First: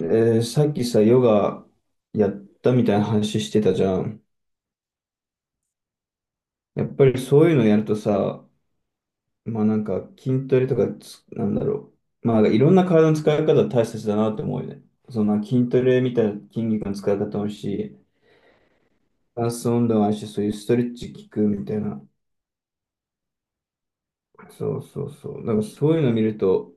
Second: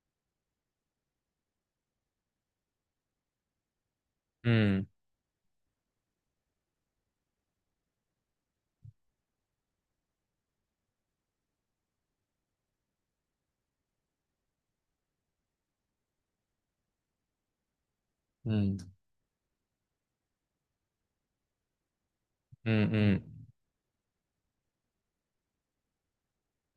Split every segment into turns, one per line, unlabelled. さっきさ、ヨガやったみたいな話してたじゃん。
うん、
やっぱりそういうのやるとさ、まあなんか筋トレとかなんだろう。まあいろんな体の使い方大切だなって思うよね。その筋トレみたいな筋肉の使い方もあるし、
うん、
ダンス運動もあるし、そういうストレッチ効くみたいな。
うん、
そうそうそう。だからそういうの見ると、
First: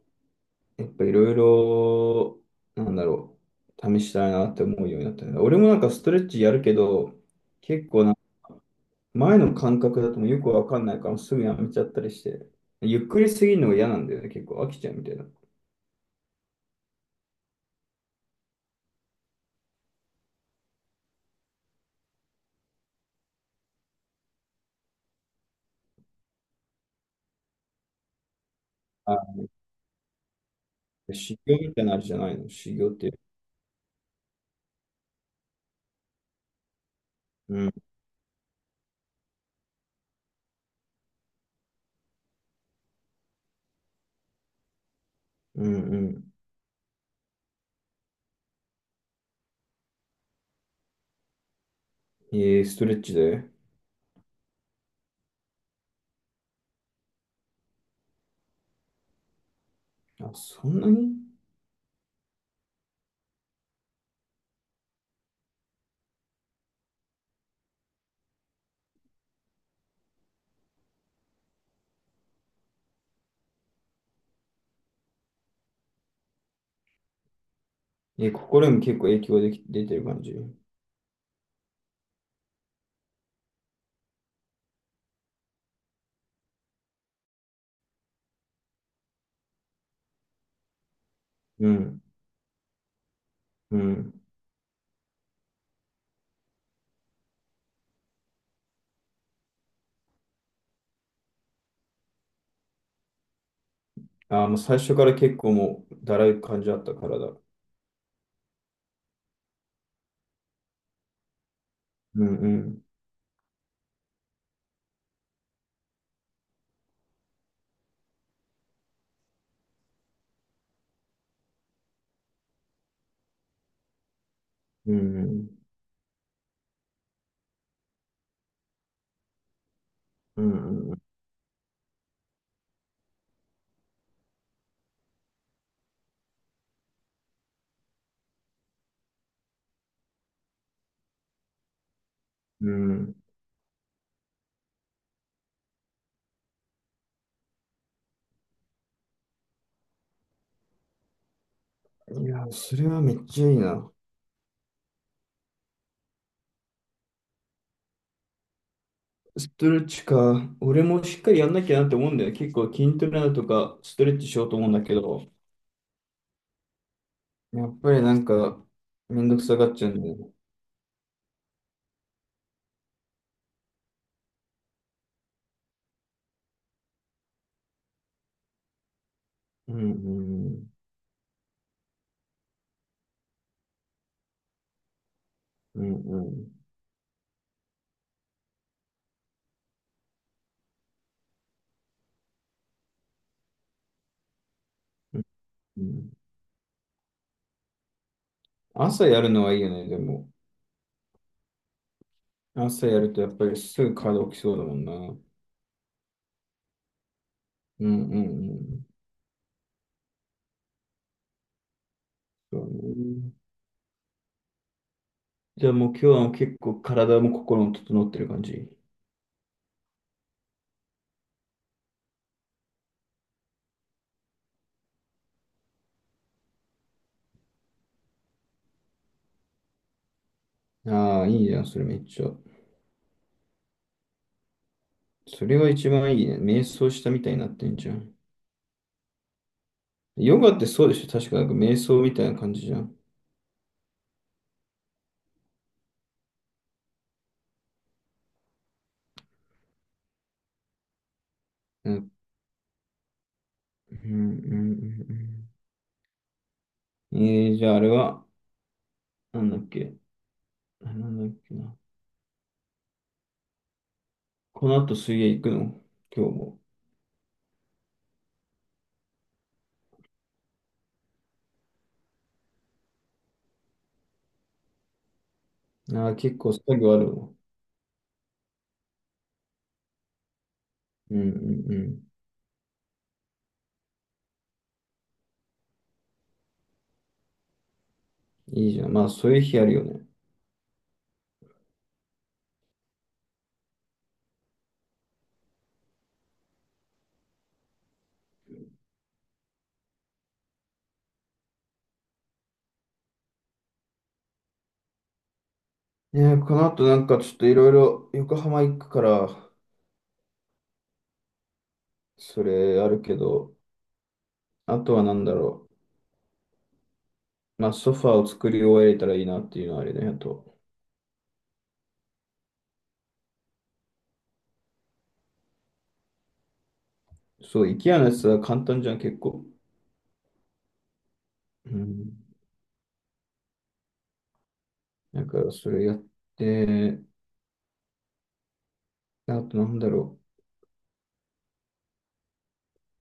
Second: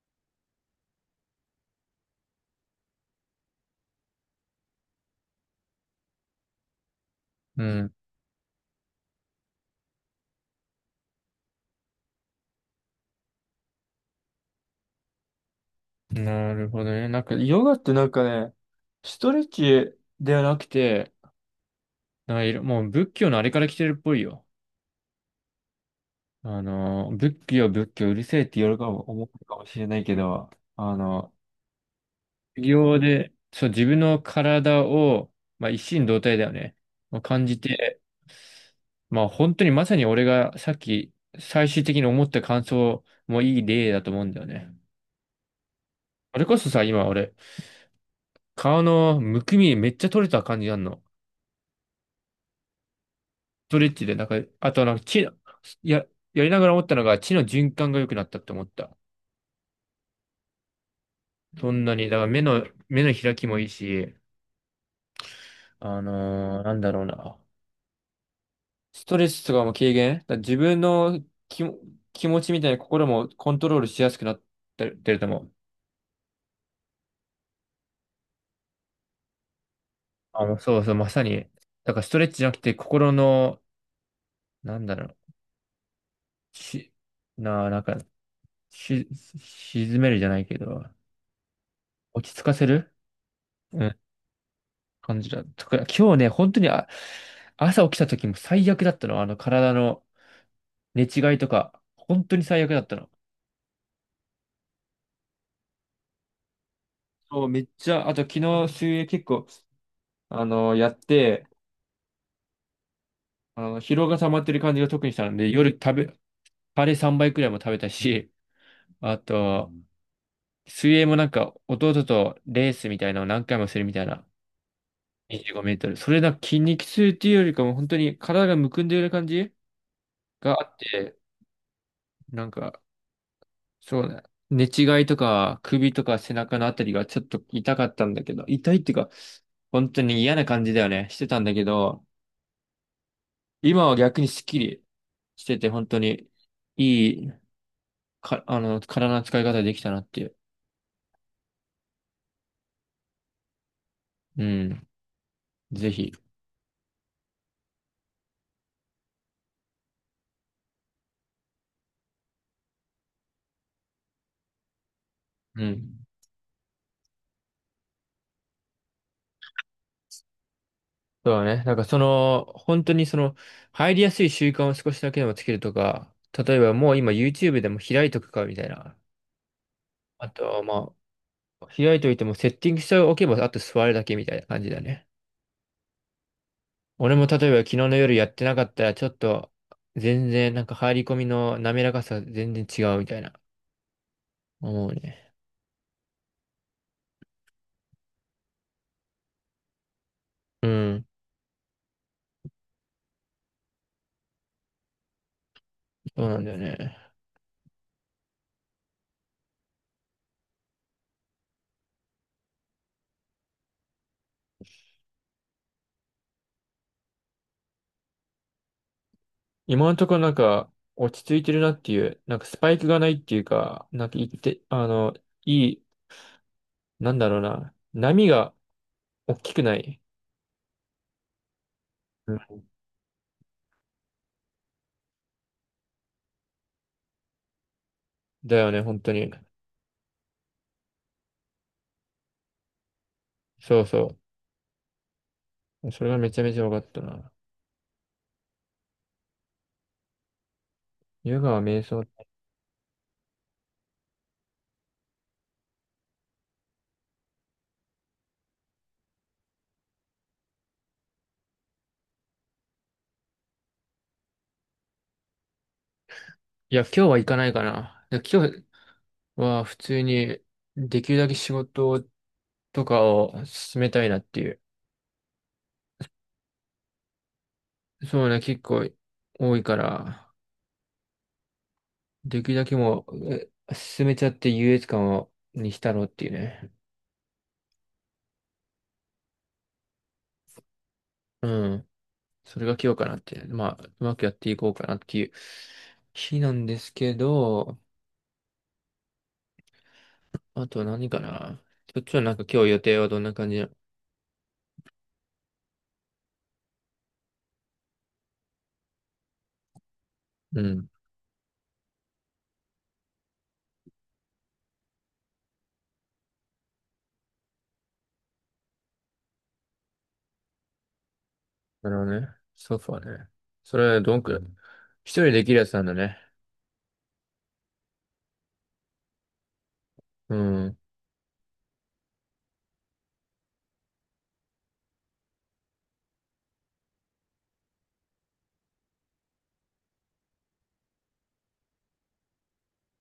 やっぱいろいろ、なんだろう、試したいなって思うようになったね。俺もなんかストレッチやるけど、
う
結
ん、
構前の感覚だともうよくわかんないからすぐやめちゃったりして、ゆっくりすぎるのが嫌なんだよね、結構飽きちゃうみたいな。
うん。なるほどね。なんか、ヨガってなんかね、ストレッチではなくて、なんかいろもう仏教のあれから来てるっぽいよ。仏教、仏教、うるせえって言かも、
あ、
思うかもしれないけど、あの、
修行みたいなあれじゃないの、
修
修行っ
行
て。
で、そう、自分の体を、一心同体だよね。まあ、感
う
じ
ん、
て、まあ、本当にまさに俺がさっき、最終的に思った感想もいい例だと思うんだよね。
うん、うん。
それこそさ、今俺、顔のむくみめっちゃ取れた感じなんの。
えー、ストレッチで。
ストレッチで、なんか、あとなんか血の、や、やりながら思ったのが血の循環が良くなったって思った。
あ、そんなに。
そんなに、だから目の、目の開きもいいし、なんだろうな。ストレスとかも軽減だから自分の気も、気持ちみたいな心もコントロールしやすくなってるってると思う。
えー、心にも結構影響でき、出てる感じ。
そうそう、まさに。だからストレッチじゃなくて心の、なんだろう。し、な、なんか、し、沈めるじゃないけど、
うん、
落ち着かせる
う
うん
ん。
感じだったから、今日ね、本当に、朝起きた時も最悪だったの。体の寝違いとか、本当に最悪だったの。
あ、もう最初から結構もうだらい感じあった体。
そう、めっちゃ、あと昨日水泳結構、やって、
うん、うん、
疲労が溜まってる感じが特にしたので、夜食べ、カレー3倍くらいも食べたし、あと、水泳もなんか、弟とレースみたいなのを何回もするみたいな、
うん、
25メートル。それなんか筋肉痛っていうよりかも、本当に体がむくんでる感じ
う
が
ん、
あ
う
っ
ん、うん。
て、なんか、そうだ。寝違いとか、首とか背中のあたりがちょっと痛かったんだけど、痛いっていうか、本当に嫌な感じだよね。してたんだけど、
うん。
今は逆にスッキリしてて、本当にいいか、あの、体の使い方できたなっていう。
いや、それはめっちゃいいな。
うん。ぜひ。
ストレッチか。俺もしっかりやんなきゃなって思うんだよね。結構筋トレだとかストレッチしようと思うんだけど、
うん。
やっぱりなんかめんどくさがっちゃうんだよね。
そうだね。なんかその、本当にその、入りやすい習慣を少しだけでもつけるとか、例えばもう今 YouTube でも開いとくかみたいな。
うん
あと
う
は
ん
まあ、開いといてもセッティングしておけば、あと座るだけみたいな感じだね。
うんうん
俺も例えば昨日の夜やってなかったら、ちょっと全然なんか入り込みの滑らかさ全然違うみたいな思う
うん。
ね。
うん。朝やるのはいいよね、でも。
うん、
朝やるとやっぱりすぐ体起きそうだもんな。うん
そうなんだよね。
うんうん。そうね。じゃあもう今日は結構体も心も整ってる感じ。
今のところなんか落ち着いてるなっていう、なんかスパイクがないっていうか、なんか言って、あの、いい、なんだろうな、波が大きくない。
ああ、いいじゃん、それめっちゃ。
うん
それは一番いいね。瞑想したみたいになってんじゃん。
だよね、本当に。
ヨガってそうでしょ確かなんか瞑想みたいな感じじゃん。
そうそう。それがめちゃめちゃ分かったな。ヨガは瞑
う
想。
ん、うん、うんうん。じゃああれは、なんだっけ、あ、なんだっけな。この後水泳行くの今日も。
いや、今日は行かないかな。で今日は普通にできるだけ仕事をとかを進めたいなっていう。
あー、結構作業あるの。
そうね、結構多いから、
うんうんうん。
できるだけもう進めちゃって優越感を、にしたろうっていうね。
いいじゃん。まあそういう日あるよね。
うん。それが今日かなって。まあ、うまくやっていこうかなっていう日なんですけど、あと何かな。そっちはなんか今日予定はどんな感じなの？
ねえ、この後なんかちょっといろいろ横浜行くから、
うん。
それあるけど、あとはなんだろう。まあソファーを作り終えれたらいいなっていうのはあれだよと。
なるほどね。ソファね。それはどんくらい一人できるやつなんだね。
そう、IKEA のやつは簡単じゃん、結構。
うん。
うん。だからそれやって、あとなんだろ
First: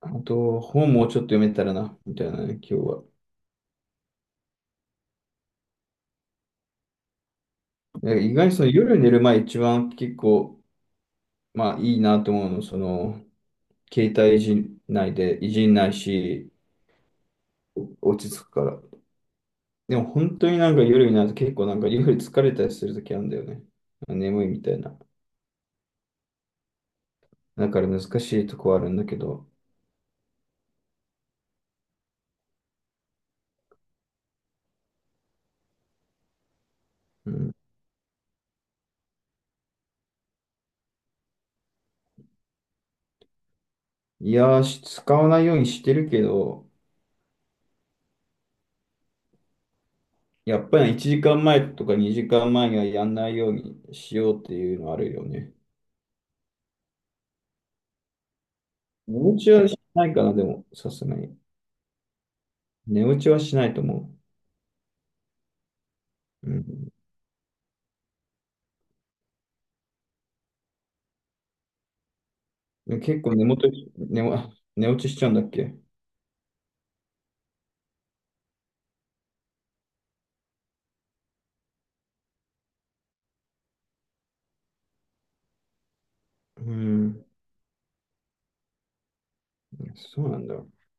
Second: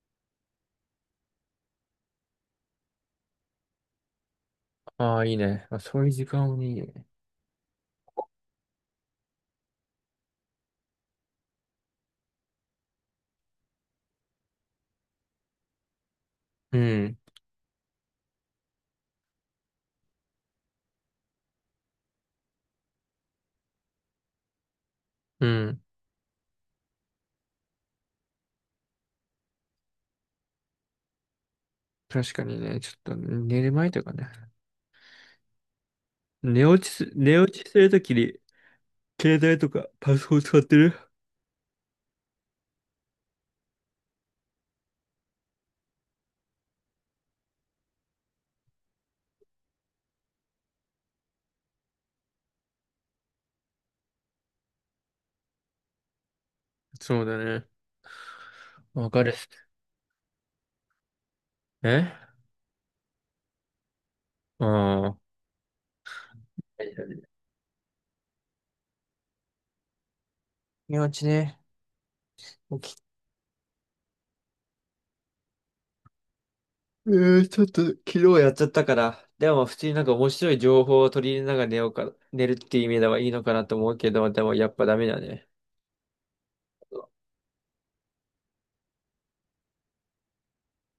う。あと、本もうちょっと読めたらな、みたいなね、今日は。
ああ、いいね。あ、そういう時間もいいね。
なんか意外にその夜寝る前一番結構、まあいいなと思うの、その、携帯いじんないで、いじんないし、
うん。
落ち着くから。でも本当になんか夜になると結構なんか夜疲れたりするときあるんだよね。眠いみたいな。
うん。
だから難しいとこはあるんだけど。
確かにね、ちょっと寝る前とかね。
う
寝
ん。
落ちするときに、携帯とかパソコン使ってる
いやー、使わないようにしてるけど、やっぱり1時間前とか2時間前にはやんないようにしようっていうのはあるよね。
そうだね。わ
寝
かるっ
落
す。
ちはしないかな、でも、さすがに。
え
寝落ちはしないと思
ああ。
う。うん、
寝落ちね。起
でも
き
結構寝元、寝も、寝落ちしちゃうんだっけ。
えー、ちょっと昨日やっちゃったから。でも普通になんか面白い情報を取り入れながら寝ようか、寝るっていう意味ではいいのかなと思うけど、でもやっぱダメだね。
うん、そうなんだ。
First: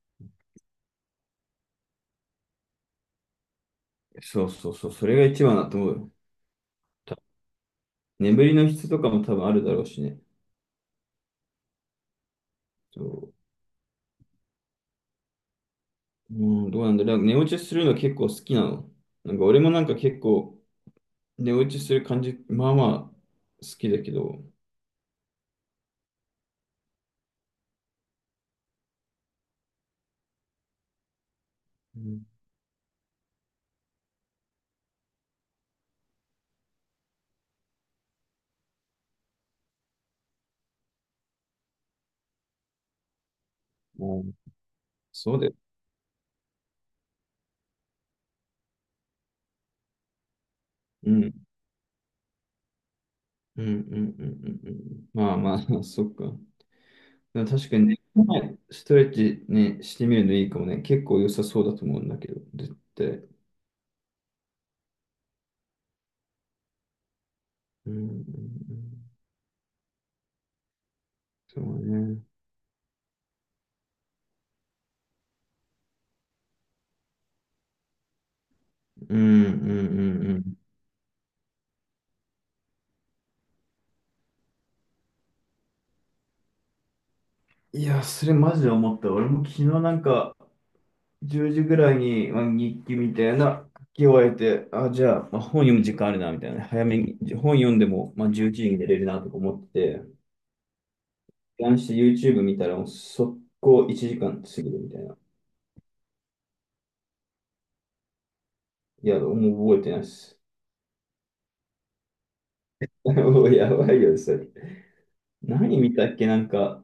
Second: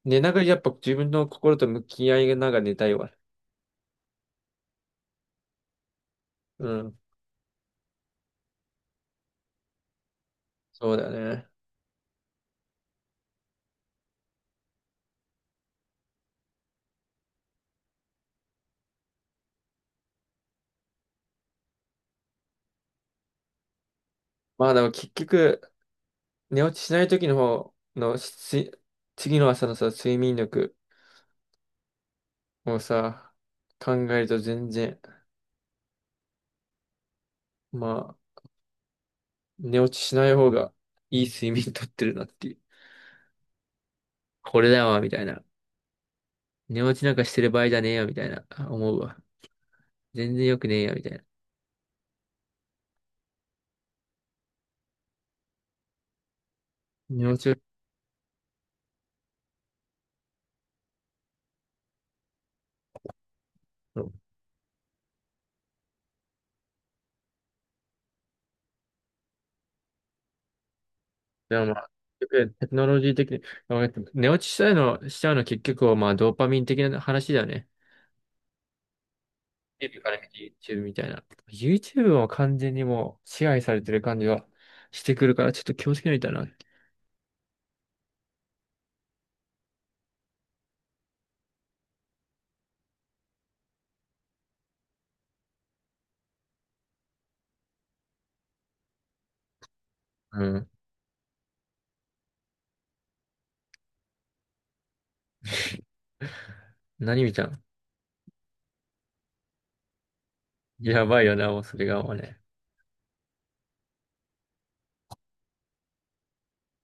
寝ながらやっぱ自分の心と向き合いながら寝たいわ。
そうそうそう、それが一番だと思うよ。
うん、
た眠りの質とかも多分あるだろうしね。
そうだね。
そう、うん、どうなんだろう。なんか寝落ちするの結構好きなの。なんか俺もなんか結構寝落ちする感じ、まあまあ好きだけど、
まあでも結局、寝落ちしない時の方のし次の朝のさ、睡眠力
うん。
をさ、考えると全然、まあ、寝落ちしない方がいい睡眠とってるなっていう。これだわ、みたい
そう
な。
だよ。
寝落ちなんかしてる場合じゃねえよ、みたいな、思うわ。全然良くねえよ、みた
う
いな。
ん。うんうんうんうんうん。まあまあ、そっか。
寝落
でも
ちを、
確かにね、ストレッチね、してみるのいいかもね。結構良さそうだと思うんだけど、絶対。
そう
うんうんうん。
で
そ
もま
う
あ、
ね。
結局テクノロジー的に、まあ寝落ちしたいの、しちゃうの結局はまあ、ドーパミン的な話だよね。
うんうん
YouTube から
うん
見
う
て
ん。
YouTube みたいな。YouTube も完全にもう支配されてる感じはしてくるから、ちょっと気をつけないとな。
いや、それマジで思った。俺も昨日なんか、10時ぐらいに、まあ、日記みたいな書き終えて、あ、じゃあ、まあ、本読む時間あるな、みたいなね。早めに、本読んでも、まあ、11時に寝れるな、とか思ってて。
うん。
ランして YouTube 見たら、もう速攻1時間過ぎるみたいな。
何見たん？
いや、もう覚えてないです。
やばいよな、もうそれがもうね。
もうやばいよ、それ。何見たっけなんか、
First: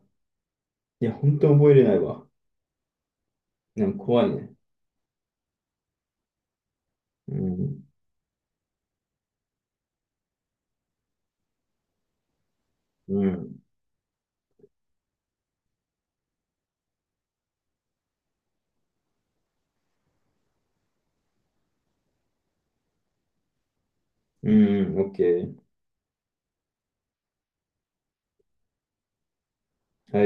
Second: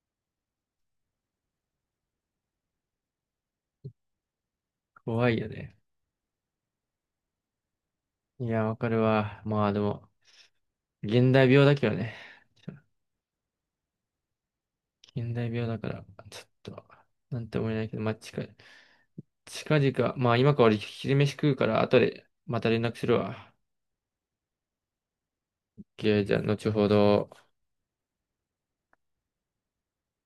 いや、本当覚えれないわ。でも怖いね。
怖いよね。
うん。
いや、わかるわ。まあでも、現代病だけどね。
うん。
現代病だから、ちょっと、なんて思えないけど、まあ近い。近々、まあ今から俺昼飯食うから、後でまた連絡するわ。
うん、OK。
オッケー、じゃあ後ほど。
はい。